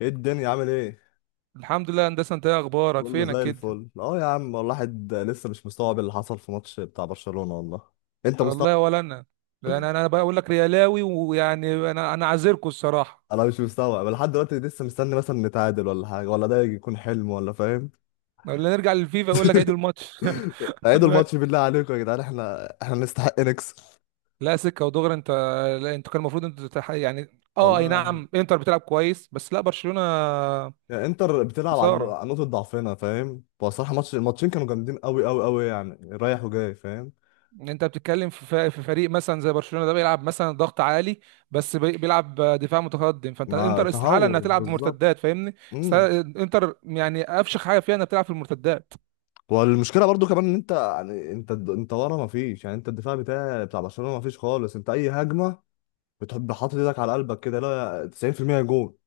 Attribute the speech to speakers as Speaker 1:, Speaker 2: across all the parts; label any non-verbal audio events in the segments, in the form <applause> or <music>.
Speaker 1: ايه الدنيا عامل ايه؟
Speaker 2: الحمد لله يا هندسه. انت ايه اخبارك
Speaker 1: كله
Speaker 2: فينك
Speaker 1: زي
Speaker 2: كده
Speaker 1: الفل اه يا عم والله، الواحد لسه مش مستوعب اللي حصل في ماتش بتاع برشلونة والله. انت
Speaker 2: لا
Speaker 1: مستوعب؟
Speaker 2: والله ولا انا. لان انا بقى اقول لك ريالاوي ويعني انا انا عذركوا الصراحه.
Speaker 1: انا مش مستوعب لحد دلوقتي، لسه مستني مثلا نتعادل ولا حاجة، ولا ده يكون حلم، ولا فاهم.
Speaker 2: ولا نرجع للفيفا اقول لك عيد
Speaker 1: <laughs>
Speaker 2: الماتش. <laughs>
Speaker 1: عيدوا الماتش بالله عليكم يا جدعان، احنا نستحق نكسب.
Speaker 2: لا سكه ودغري انت. لا انت كان المفروض انت تتح... يعني اه اي
Speaker 1: والله يعني.
Speaker 2: نعم، انتر بتلعب كويس، بس لا برشلونه.
Speaker 1: يعني انتر بتلعب عن
Speaker 2: خساره.
Speaker 1: عن نقطة ضعفنا، فاهم. هو الصراحة ماتش، الماتشين كانوا جامدين قوي قوي قوي يعني، رايح وجاي، فاهم.
Speaker 2: انت بتتكلم في فريق مثلا زي برشلونه، ده بيلعب مثلا ضغط عالي، بس بيلعب دفاع متقدم، فانت
Speaker 1: مع
Speaker 2: انتر استحاله انها
Speaker 1: تهور
Speaker 2: تلعب
Speaker 1: بالظبط.
Speaker 2: بمرتدات فاهمني.
Speaker 1: إمم.
Speaker 2: انتر يعني افشخ حاجه فيها انها بتلعب في المرتدات.
Speaker 1: والمشكله برضو كمان ان انت يعني انت ورا ما فيش، يعني انت الدفاع بتاع برشلونه ما فيش خالص. انت اي هجمه بتحب، حاطط ايدك على قلبك كده، لا 90% جول.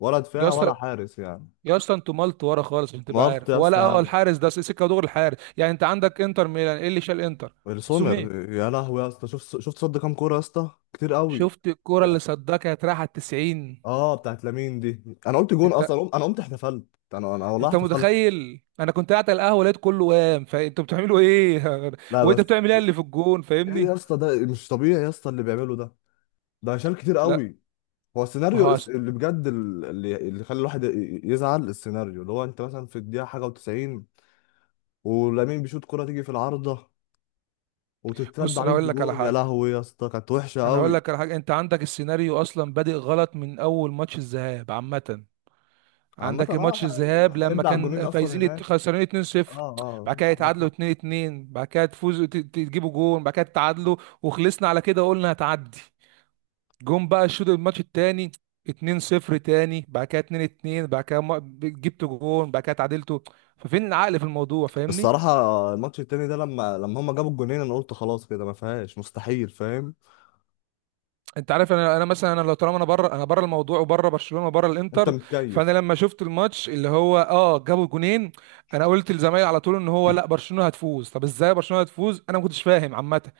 Speaker 1: ولا دفاع
Speaker 2: جاست.
Speaker 1: ولا حارس يعني.
Speaker 2: يا اسطى انتوا مالت ورا خالص عشان تبقى
Speaker 1: مارت
Speaker 2: عارف،
Speaker 1: يا اسطى
Speaker 2: ولا اه،
Speaker 1: يعني.
Speaker 2: الحارس ده سيكا دور الحارس. يعني انت عندك انتر ميلان، ايه اللي شال انتر؟ سومير.
Speaker 1: السومر يا لهوي يا اسطى، شفت صد كام كوره يا اسطى، كتير قوي.
Speaker 2: شفت الكرة اللي صدها؟ راح على 90.
Speaker 1: اه بتاعت لامين دي، انا قلت جون
Speaker 2: انت
Speaker 1: اصلا، انا قمت احتفلت. انا والله
Speaker 2: انت
Speaker 1: احتفلت.
Speaker 2: متخيل؟ انا كنت قاعد على القهوه لقيت كله قام، فانتوا بتعملوا ايه؟ <laughs>
Speaker 1: لا
Speaker 2: وانت
Speaker 1: بس.
Speaker 2: بتعمل ايه اللي في الجون
Speaker 1: ايه يا
Speaker 2: فاهمني؟
Speaker 1: اسطى، ده مش طبيعي يا اسطى اللي بيعمله ده، ده شال كتير
Speaker 2: لا
Speaker 1: قوي. هو
Speaker 2: ما
Speaker 1: السيناريو
Speaker 2: هو أصل-
Speaker 1: اللي بجد اللي خلى الواحد يزعل، السيناريو اللي هو انت مثلا في الدقيقه حاجه و90، ولامين بيشوط كره تيجي في العارضه وتترد
Speaker 2: بص انا
Speaker 1: عليك
Speaker 2: هقول لك على
Speaker 1: بجون، يا
Speaker 2: حاجه.
Speaker 1: لهوي يا اسطى كانت وحشه
Speaker 2: انا هقول
Speaker 1: قوي.
Speaker 2: لك على حاجه، انت عندك السيناريو اصلا بادئ غلط من اول ماتش الذهاب عامه.
Speaker 1: عامه
Speaker 2: عندك
Speaker 1: اه
Speaker 2: ماتش
Speaker 1: احنا،
Speaker 2: الذهاب
Speaker 1: إحنا
Speaker 2: لما
Speaker 1: بنبلع الجونين
Speaker 2: كان
Speaker 1: اصلا هناك.
Speaker 2: خسرانين
Speaker 1: اه.
Speaker 2: 2-0،
Speaker 1: اه
Speaker 2: بعد كده
Speaker 1: عندك
Speaker 2: يتعادلوا
Speaker 1: حق.
Speaker 2: 2-2، بعد كده تجيبوا جون بعد كده تتعادلوا، وخلصنا على كده وقلنا هتعدي. جون بقى الشوط الماتش التاني 2-0 تاني، بعد كده 2-2، بعد كده جبتوا جون بعد كده تعادلتوا. ففين العقل في الموضوع فاهمني؟
Speaker 1: الصراحه الماتش التاني ده لما هما جابوا الجونين انا قلت خلاص كده ما فيهاش، مستحيل، فاهم.
Speaker 2: انت عارف انا مثلا، انا لو طالما انا بره، انا بره الموضوع وبره برشلونه وبره
Speaker 1: انت
Speaker 2: الانتر. فانا
Speaker 1: متكيف.
Speaker 2: لما شفت الماتش اللي هو اه جابوا جونين، انا قلت لزمايلي على طول ان هو لا برشلونه هتفوز. طب ازاي برشلونه هتفوز؟ انا ما كنتش فاهم عامه.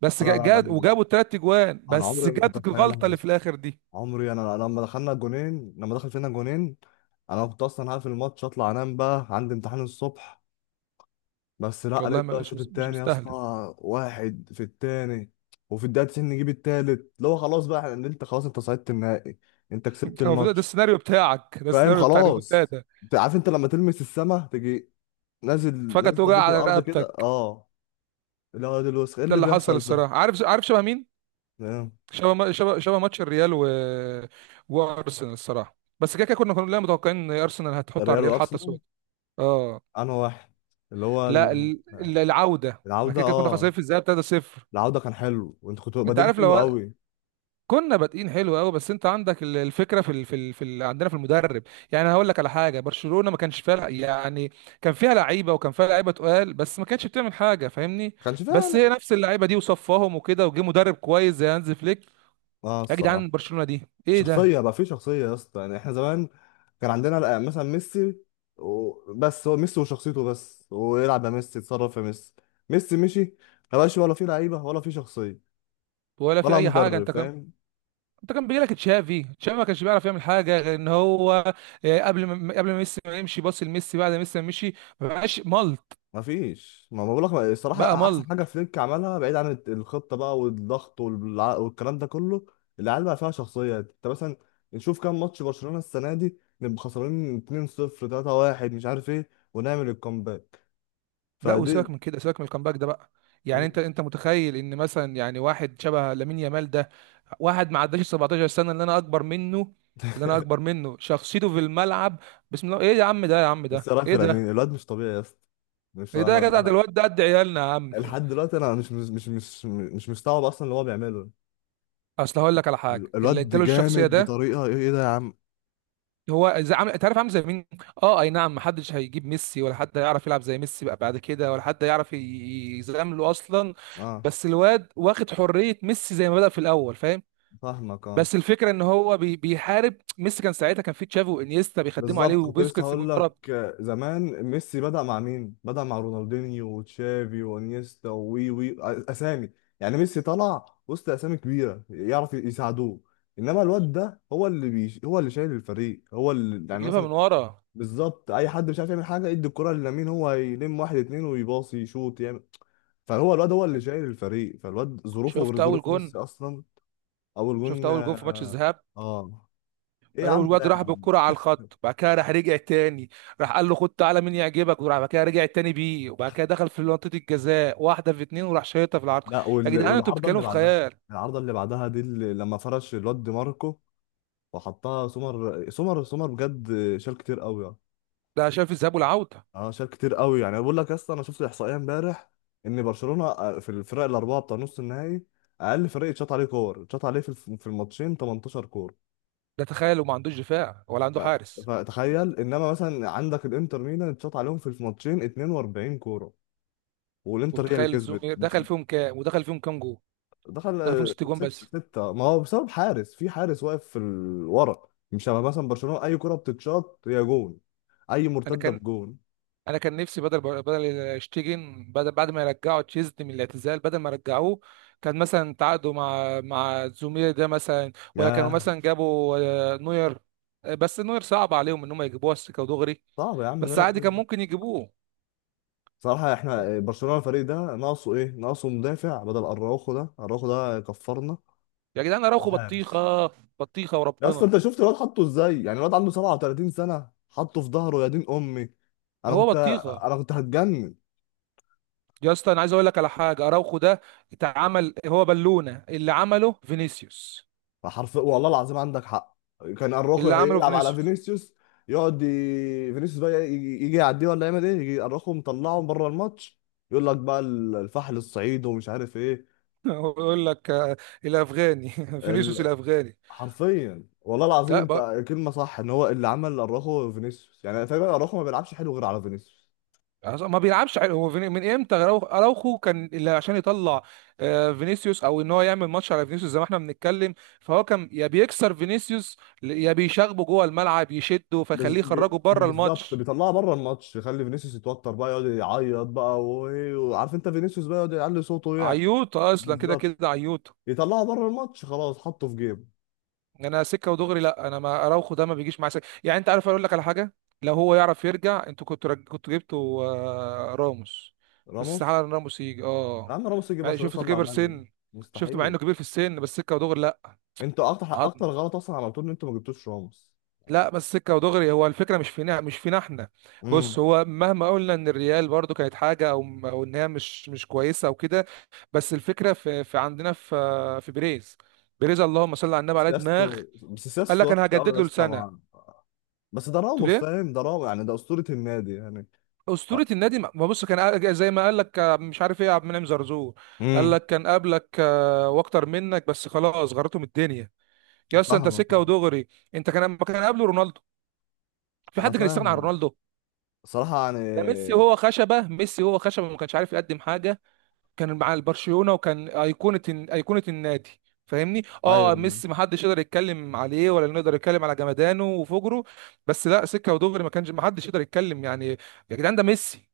Speaker 2: بس
Speaker 1: انا
Speaker 2: جاد وجابوا الثلاث اجوان،
Speaker 1: انا
Speaker 2: بس
Speaker 1: عمري ما كنت
Speaker 2: جت الغلطه
Speaker 1: اتخيلها.
Speaker 2: اللي في الاخر دي.
Speaker 1: عمري، انا لما دخلنا الجونين، لما دخل فينا جونين، انا كنت اصلا هقفل الماتش اطلع انام، بقى عندي امتحان الصبح. بس لا،
Speaker 2: والله
Speaker 1: لقيت
Speaker 2: ما-
Speaker 1: بقى
Speaker 2: مش
Speaker 1: الشوط
Speaker 2: مش
Speaker 1: التاني يا اسطى،
Speaker 2: مستاهله.
Speaker 1: واحد في التاني، وفي الدقيقه 90 نجيب التالت اللي هو خلاص بقى، انت خلاص انت صعدت النهائي، انت
Speaker 2: انت
Speaker 1: كسبت
Speaker 2: كان المفروض ده
Speaker 1: الماتش.
Speaker 2: السيناريو بتاعك، ده
Speaker 1: فاهم
Speaker 2: السيناريو بتاع
Speaker 1: خلاص.
Speaker 2: ريمونتادا.
Speaker 1: انت عارف انت لما تلمس السما تجي نازل،
Speaker 2: فجاه
Speaker 1: نازله
Speaker 2: توجع
Speaker 1: بيك
Speaker 2: على
Speaker 1: الارض كده
Speaker 2: رقبتك.
Speaker 1: اه، اللي هو ده الوسخ ايه
Speaker 2: ده
Speaker 1: اللي
Speaker 2: اللي حصل
Speaker 1: بيحصل ده.
Speaker 2: الصراحه. عارف شبه مين؟
Speaker 1: فاهم؟
Speaker 2: شبه شبه ماتش الريال و... وارسنال الصراحه. بس كده كده كنا كلنا متوقعين ان ارسنال هتحط على
Speaker 1: الريال
Speaker 2: الريال حتى
Speaker 1: وارسنال.
Speaker 2: سود. اه.
Speaker 1: انا واحد، اللي هو
Speaker 2: لا العوده ما
Speaker 1: العوده
Speaker 2: كده كده كنا
Speaker 1: اه،
Speaker 2: خسرانين في الذهاب 3-0.
Speaker 1: العودة كان حلو، وانتوا كنتوا
Speaker 2: انت
Speaker 1: بادئين
Speaker 2: عارف،
Speaker 1: حلو
Speaker 2: لو
Speaker 1: قوي. ما
Speaker 2: كنا بادئين حلو قوي، بس انت عندك الفكره عندنا في المدرب. يعني هقول لك على حاجه، برشلونه ما كانش فيها يعني. كان فيها لعيبه، وكان فيها لعيبه تقال، بس ما كانتش بتعمل حاجه فاهمني.
Speaker 1: كانش
Speaker 2: بس هي
Speaker 1: فعلا.
Speaker 2: نفس اللعيبه دي وصفاهم وكده، وجه مدرب كويس زي هانز فليك.
Speaker 1: اه
Speaker 2: يا
Speaker 1: الصراحة.
Speaker 2: جدعان برشلونه دي ايه
Speaker 1: شخصية
Speaker 2: ده!
Speaker 1: بقى، في شخصية يا اسطى يعني. احنا زمان كان عندنا لا، مثلا ميسي، بس هو ميسي وشخصيته بس، ويلعب يا ميسي، يتصرف يا ميسي. ميسي مشي، ما بقاش ولا في لعيبة ولا في شخصية
Speaker 2: ولا في
Speaker 1: ولا
Speaker 2: اي حاجه
Speaker 1: مدرب،
Speaker 2: انت.
Speaker 1: فاهم.
Speaker 2: انت كان بيجي لك تشافي، تشافي ما كانش بيعرف يعمل حاجه غير ان هو آه، قبل ما ميسي ما يمشي باص لميسي، بعد ما ميسي ما مشي ما بقاش ملط.
Speaker 1: ما فيش، ما بقول لك الصراحه
Speaker 2: بقى
Speaker 1: احسن حاجه
Speaker 2: ملط.
Speaker 1: فليك عملها، بعيد عن الخطه بقى والضغط والكلام ده كله. العيال بقى فيها شخصيه. انت مثلا نشوف كام ماتش برشلونه السنه دي نبقى خسرانين 2-0، 3-1، مش عارف ايه، ونعمل الكومباك.
Speaker 2: لا
Speaker 1: فدي.
Speaker 2: وسيبك من كده، سيبك من الكامباك ده بقى. يعني
Speaker 1: مم.
Speaker 2: انت متخيل ان مثلا يعني واحد شبه لامين يامال ده؟ واحد ما عداش 17 سنه، اللي انا اكبر منه، اللي انا اكبر منه شخصيته في الملعب. بسم الله، ايه يا عم ده، يا عم
Speaker 1: بس
Speaker 2: ده
Speaker 1: إيه رايك في
Speaker 2: ايه
Speaker 1: لامين؟
Speaker 2: ده!
Speaker 1: الواد مش طبيعي يا اسطى. مش
Speaker 2: ايه
Speaker 1: انا
Speaker 2: ده يا جدع، ده
Speaker 1: انا
Speaker 2: الواد ده قد عيالنا يا عم.
Speaker 1: لحد دلوقتي انا مش مستوعب اصلا اللي هو بيعمله.
Speaker 2: اصل هقول لك على حاجه اللي
Speaker 1: الواد
Speaker 2: اداله الشخصيه
Speaker 1: جامد
Speaker 2: ده.
Speaker 1: بطريقه، ايه إيه ده يا عم.
Speaker 2: هو زي عامل، انت عارف عامل زي مين؟ اه اي نعم، محدش هيجيب ميسي، ولا حد هيعرف يلعب زي ميسي بقى بعد كده، ولا حد يعرف يزامله اصلا.
Speaker 1: اه
Speaker 2: بس الواد واخد حرية ميسي زي ما بدأ في الاول فاهم.
Speaker 1: فاهمك أه.
Speaker 2: بس الفكرة ان هو بيحارب ميسي كان ساعتها كان في تشافي وانيستا بيخدموا عليه
Speaker 1: بالظبط كنت لسه
Speaker 2: وبيسكتس من
Speaker 1: هقول
Speaker 2: ورا.
Speaker 1: لك. آه، زمان ميسي بدأ مع مين؟ بدأ مع رونالدينيو وتشافي وانيستا ووي وي آه، اسامي، يعني ميسي طلع وسط اسامي كبيره يعرف يساعدوه. انما الواد ده هو اللي هو اللي شايل الفريق، هو اللي يعني
Speaker 2: بيجيبها
Speaker 1: مثلا،
Speaker 2: من ورا.
Speaker 1: بالظبط. اي حد مش عارف يعمل حاجه يدي الكره للامين، هو يلم واحد اتنين ويباصي، يشوط، يعمل. فهو الواد هو اللي شايل الفريق، فالواد ظروفه غير
Speaker 2: شفت اول
Speaker 1: ظروف
Speaker 2: جون؟
Speaker 1: ميسي اصلا. اول
Speaker 2: شفت
Speaker 1: جون،
Speaker 2: اول جون في ماتش الذهاب؟
Speaker 1: اه، ايه يا عم
Speaker 2: الواد
Speaker 1: ده.
Speaker 2: راح بالكرة على الخط، بعد كده راح رجع تاني، راح قال له خد تعالى مين يعجبك، وراح بعد كده رجع تاني بيه، وبعد كده دخل في منطقة الجزاء واحدة في اتنين وراح شايطها في العرض.
Speaker 1: لا
Speaker 2: يا جدعان انتوا
Speaker 1: والعارضه اللي
Speaker 2: بتتكلموا في
Speaker 1: بعدها.
Speaker 2: خيال.
Speaker 1: العارضه اللي بعدها دي، اللي لما فرش الواد دي ماركو وحطها، سمر سمر سمر بجد، شال كتير قوي يعني.
Speaker 2: ده شايف الذهاب والعودة.
Speaker 1: اه شال كتير قوي يعني. بقول لك يا اسطى، انا شفت الاحصائيه امبارح، ان برشلونه آه، في الفرق الاربعه بتاع نص النهائي اقل فريق اتشاط عليه كور، اتشاط عليه في في الماتشين 18 كور.
Speaker 2: ده تخيل، وما عندوش دفاع ولا
Speaker 1: ف-
Speaker 2: عنده حارس.
Speaker 1: فتخيل انما مثلا عندك الانتر ميلان اتشاط عليهم في الماتشين 42 كوره، والانتر هي اللي
Speaker 2: وتخيل الزوم
Speaker 1: كسبت.
Speaker 2: دخل فيهم كام، ودخل فيهم كام جول؟
Speaker 1: دخل
Speaker 2: دخل فيهم
Speaker 1: آه،
Speaker 2: ست جون
Speaker 1: ستة
Speaker 2: بس.
Speaker 1: ستة، ما هو بسبب حارس، في حارس واقف في ورا. مش شبه مثلا برشلونة، أي كرة بتتشاط هي جون، أي
Speaker 2: انا
Speaker 1: مرتدة
Speaker 2: كان
Speaker 1: بجون.
Speaker 2: انا كان نفسي بدل شتيجن، بدل بعد ما يرجعوا تشيزني من الاعتزال، بدل ما رجعوه كان مثلا تعاقدوا مع زومير ده مثلا، ولا كانوا
Speaker 1: ياه.
Speaker 2: مثلا جابوا آه، نوير. آه، بس نوير صعب عليهم ان هم يجيبوه على السكه ودغري،
Speaker 1: صعب يا عم،
Speaker 2: بس
Speaker 1: نقدر
Speaker 2: عادي كان
Speaker 1: إيه؟
Speaker 2: ممكن يجيبوه.
Speaker 1: صراحة احنا برشلونة الفريق ده ناقصه ايه؟ ناقصه مدافع بدل اراوخو ده، اراوخو ده كفرنا،
Speaker 2: يا جدعان اراوخو بطيخه.
Speaker 1: وحارس.
Speaker 2: بطيخه
Speaker 1: يا اسطى
Speaker 2: وربنا.
Speaker 1: انت شفت الواد حطه ازاي؟ يعني الواد عنده 37 سنة حطه في ظهره يا دين امي. انا
Speaker 2: هو
Speaker 1: كنت
Speaker 2: بطيخه.
Speaker 1: انا كنت هتجنن.
Speaker 2: يا اسطى انا عايز اقول لك على حاجه، اراوخو ده اتعمل هو بالونه اللي عمله فينيسيوس.
Speaker 1: فحرف والله العظيم عندك حق، كان اراخو
Speaker 2: اللي عمله
Speaker 1: يلعب على
Speaker 2: فينيسيوس.
Speaker 1: فينيسيوس، يقعد فينيسيوس بقى يجي يعديه ولا يعمل ايه، يجي اراخو مطلعه بره الماتش، يقول لك بقى الفحل الصعيد ومش عارف ايه.
Speaker 2: <laughs> هو يقول لك آه، الافغاني. <laughs> فينيسيوس
Speaker 1: ال...
Speaker 2: الافغاني.
Speaker 1: حرفيا والله العظيم
Speaker 2: لا
Speaker 1: انت كلمه صح، ان هو اللي عمل اراخو فينيسيوس. يعني تقريبا اراخو ما بيلعبش حلو غير على فينيسيوس.
Speaker 2: ما بيلعبش حلو. هو من امتى اراوخو كان اللي عشان يطلع آه، فينيسيوس، او ان هو يعمل ماتش على فينيسيوس زي ما احنا بنتكلم. فهو كان يا بيكسر فينيسيوس، يا بيشاغبه جوه الملعب يشده فيخليه يخرجه بره
Speaker 1: بالظبط
Speaker 2: الماتش.
Speaker 1: بيطلعه بره الماتش، يخلي فينيسيوس يتوتر بقى، يقعد يعيط بقى وإيه، وعارف انت فينيسيوس بقى يقعد يعلي صوته يعني.
Speaker 2: عيوط اصلا كده
Speaker 1: بالظبط،
Speaker 2: كده عيوط.
Speaker 1: يطلعه بره الماتش خلاص، حطه في جيب.
Speaker 2: انا سكه ودغري، لا انا ما اراوخو ده ما بيجيش معايا سكه، يعني انت عارف اقول لك على حاجه، لو هو يعرف يرجع انتوا كنتوا جبتوا آه، راموس. بس
Speaker 1: راموس،
Speaker 2: على إن راموس يجي
Speaker 1: يا
Speaker 2: اه.
Speaker 1: عم راموس يجي برشلونة
Speaker 2: شفت
Speaker 1: صلى على
Speaker 2: كبر
Speaker 1: النبي،
Speaker 2: سن؟ شفت مع
Speaker 1: مستحيل.
Speaker 2: انه كبير في السن بس سكه ودغري.
Speaker 1: انتوا اكتر،
Speaker 2: لا.
Speaker 1: اكتر غلط اصلا عملتوه ان انتوا ما جبتوش راموس.
Speaker 2: لا بس سكه ودغري، هو الفكره مش فينا احنا. بص،
Speaker 1: امم.
Speaker 2: هو مهما قلنا ان الريال برضو كانت حاجه، او ان هي مش كويسه او كده، بس الفكره في عندنا في في بيريز. بيريز، اللهم صل على النبي، على دماغ
Speaker 1: سياسته، بس
Speaker 2: قال
Speaker 1: سياسته
Speaker 2: لك انا
Speaker 1: وحشه قوي
Speaker 2: هجدد
Speaker 1: يا
Speaker 2: له
Speaker 1: اسطى
Speaker 2: لسنه.
Speaker 1: بس ده
Speaker 2: قلت له
Speaker 1: راموس،
Speaker 2: ليه؟
Speaker 1: فاهم؟ ده راموس يعني، ده اسطورة النادي يعني.
Speaker 2: اسطوره النادي. ما بص كان زي ما قال لك آه، مش عارف ايه، عبد المنعم زرزور قال
Speaker 1: امم.
Speaker 2: لك كان قبلك آه، واكتر منك، بس خلاص غرتهم الدنيا. يا اسطى انت
Speaker 1: فاهمك
Speaker 2: سكه
Speaker 1: فاهم.
Speaker 2: ودغري. انت كان ما كان قبله رونالدو، في
Speaker 1: انا
Speaker 2: حد كان يستغنى عن
Speaker 1: فاهم.
Speaker 2: رونالدو؟
Speaker 1: صراحة يعني.
Speaker 2: ده ميسي هو خشبه، ميسي هو خشبه ما كانش عارف يقدم حاجه، كان مع البرشلونه وكان ايقونه، ايقونه النادي فاهمني.
Speaker 1: ايوه.
Speaker 2: اه ميسي ما حدش يقدر يتكلم عليه، ولا نقدر يتكلم على جمدانه وفجره، بس لا سكه ودغري، ما حدش يقدر يتكلم يعني. يا جدعان ده ميسي.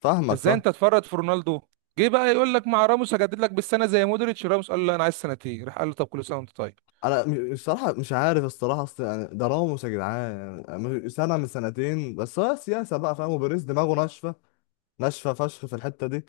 Speaker 1: فاهمك
Speaker 2: فازاي
Speaker 1: فاهم.
Speaker 2: انت تفرط في رونالدو؟ جه بقى يقول لك مع راموس هجدد لك بالسنه زي مودريتش. راموس قال له لا انا عايز سنتين، راح قال له طب كل سنه وانت طيب.
Speaker 1: الصراحة مش عارف، الصراحة اصل يعني ده راموس يا جدعان، يعني سنة من سنتين بس، هو سياسة بقى فاهم، وبيريز دماغه ناشفة، ناشفة فشخ في الحتة دي.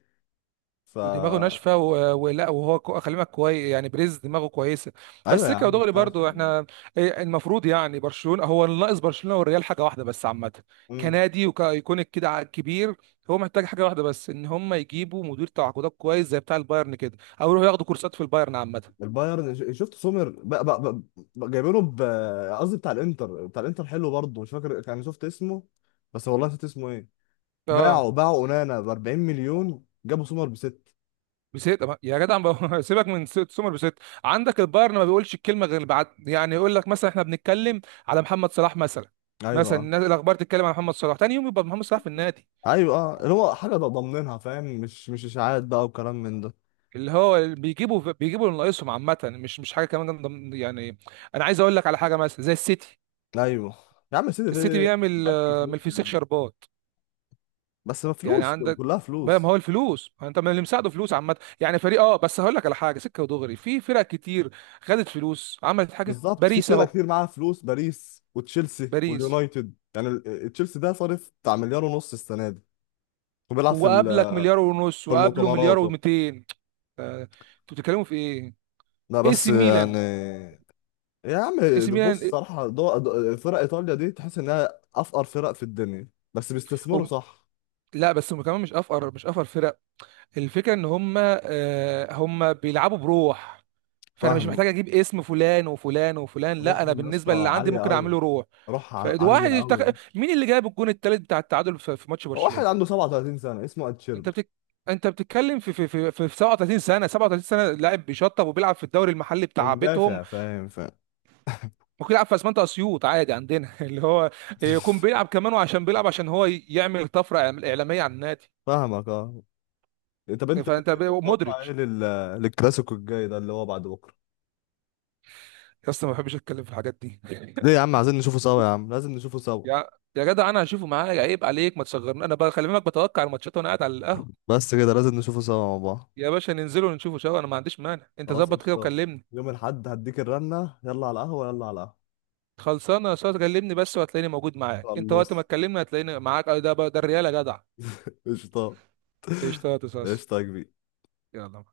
Speaker 1: ف.
Speaker 2: ودماغه ناشفه، خلي بالك كويس، يعني بريز دماغه كويسه.
Speaker 1: ايوه
Speaker 2: بس
Speaker 1: يا
Speaker 2: سكه
Speaker 1: عم
Speaker 2: ودغري
Speaker 1: بتاع
Speaker 2: برضو
Speaker 1: الشام.
Speaker 2: احنا إيه المفروض، يعني برشلونه هو اللي ناقص برشلونه والريال حاجه واحده بس عامه.
Speaker 1: امم.
Speaker 2: كنادي وكايكونيك كده كبير، هو محتاج حاجه واحده بس، ان هم يجيبوا مدير تعاقدات كويس زي بتاع البايرن كده، او يروحوا ياخدوا كورسات في البايرن عامه.
Speaker 1: البايرن، شفت سومر؟ بقى جايبينه ب، قصدي بتاع الانتر. بتاع الانتر حلو برضه، مش فاكر، كان شفت اسمه بس والله نسيت اسمه ايه.
Speaker 2: اه
Speaker 1: باعوا اونانا ب 40 مليون، جابوا سومر بست.
Speaker 2: بسيت. أما- يا جدع ما- <laughs> سيبك من سومر بسيت. عندك البايرن ما بيقولش الكلمه غير بعد، يعني يقول لك مثلا احنا بنتكلم على محمد صلاح مثلا،
Speaker 1: ايوه.
Speaker 2: مثلا الاخبار تتكلم على محمد صلاح، تاني يوم يبقى محمد صلاح في النادي.
Speaker 1: ايوه اه، اللي هو حاجه ضامنينها فاهم، مش مش اشاعات بقى وكلام من ده.
Speaker 2: اللي هو بيجيبوا اللي ناقصهم عامة، مش حاجة كمان يعني. أنا عايز أقول لك على حاجة مثلا زي السيتي.
Speaker 1: ايوه يا عم سيدي
Speaker 2: السيتي
Speaker 1: ده ده.
Speaker 2: بيعمل
Speaker 1: بنك
Speaker 2: آه، من
Speaker 1: فلوس
Speaker 2: الفسيخ
Speaker 1: يعني،
Speaker 2: شربات.
Speaker 1: بس ما
Speaker 2: يعني
Speaker 1: فلوس،
Speaker 2: عندك
Speaker 1: كلها
Speaker 2: بقى، ما هو
Speaker 1: فلوس.
Speaker 2: الفلوس، ما انت من اللي مساعده فلوس عامة، يعني فريق اه، بس هقول لك على حاجة سكة ودغري، في فرق كتير خدت فلوس عملت حاجة،
Speaker 1: بالظبط، في
Speaker 2: باريس
Speaker 1: فرق
Speaker 2: اهو.
Speaker 1: كتير معاها فلوس، باريس وتشيلسي
Speaker 2: باريس،
Speaker 1: واليونايتد يعني آه، تشيلسي ده صارف بتاع مليار ونص السنه دي، وبيلعب في
Speaker 2: وقابلك 1.5 مليار،
Speaker 1: في
Speaker 2: وقابله
Speaker 1: المؤتمرات
Speaker 2: مليار و200. انتوا بتتكلموا في ايه؟
Speaker 1: لا
Speaker 2: اي
Speaker 1: بس
Speaker 2: سي ميلان.
Speaker 1: يعني. يا عم
Speaker 2: اي سي
Speaker 1: ده
Speaker 2: ميلان
Speaker 1: بص
Speaker 2: إيه؟
Speaker 1: صراحه، فرق ايطاليا دي تحس انها افقر فرق في الدنيا، بس بيستثمروا
Speaker 2: هم-
Speaker 1: صح.
Speaker 2: لا بس هم كمان مش افقر، مش افقر فرقة. الفكرة ان هم آه، هم بيلعبوا بروح. فانا مش محتاج
Speaker 1: فاهم.
Speaker 2: اجيب اسم فلان وفلان وفلان، لا انا
Speaker 1: روحهم يا
Speaker 2: بالنسبة اللي
Speaker 1: اسطى
Speaker 2: عندي
Speaker 1: عاليه
Speaker 2: ممكن
Speaker 1: قوي،
Speaker 2: اعمله روح.
Speaker 1: روح
Speaker 2: فواحد
Speaker 1: عاليه
Speaker 2: يشتغل
Speaker 1: قوي.
Speaker 2: مين اللي جاب الجون الثالث بتاع التعادل في ماتش
Speaker 1: واحد
Speaker 2: برشلونة.
Speaker 1: عنده 37 سنه اسمه
Speaker 2: انت
Speaker 1: اتشيرب،
Speaker 2: بتك... انت بتتكلم في 37 سنة، 37 سنة لاعب بيشطب وبيلعب في الدوري المحلي بتاع بيتهم.
Speaker 1: ومدافع، فاهم فاهم.
Speaker 2: ممكن يلعب في اسمنت اسيوط عادي عندنا <laughs> اللي هو يكون
Speaker 1: <laughs>
Speaker 2: بيلعب كمان، وعشان بيلعب عشان هو يعمل طفرة اعلامية على النادي.
Speaker 1: فاهمك اه. إيه، طب انت،
Speaker 2: فانت
Speaker 1: انت تتوقع ايه
Speaker 2: مودريتش.
Speaker 1: للكلاسيكو الجاي ده اللي هو بعد بكره؟
Speaker 2: يا اسطى ما بحبش اتكلم في الحاجات دي.
Speaker 1: ليه يا عم؟ عايزين نشوفه سوا يا عم، لازم نشوفه سوا،
Speaker 2: يا يا جدع انا هشوفه معايا، عيب عليك ما تصغرني، انا بقى خلي بالك بتوقع الماتشات وانا قاعد على القهوه.
Speaker 1: بس كده لازم نشوفه سوا مع بعض.
Speaker 2: يا باشا ننزل ونشوفه سوا انا ما عنديش مانع، انت
Speaker 1: خلاص
Speaker 2: ظبط كده
Speaker 1: قشطة.
Speaker 2: وكلمني.
Speaker 1: يوم الاحد هديك الرنه، يلا على القهوه، يلا على القهوه.
Speaker 2: خلصانه يا استاذ، كلمني بس وهتلاقيني موجود معاك، انت وقت ما
Speaker 1: خلص.
Speaker 2: تكلمني هتلاقيني معاك. أه، ده الريال يا جدع.
Speaker 1: قشطة.
Speaker 2: قشطه يا استاذ.
Speaker 1: قشطة يا كبير.
Speaker 2: يلا.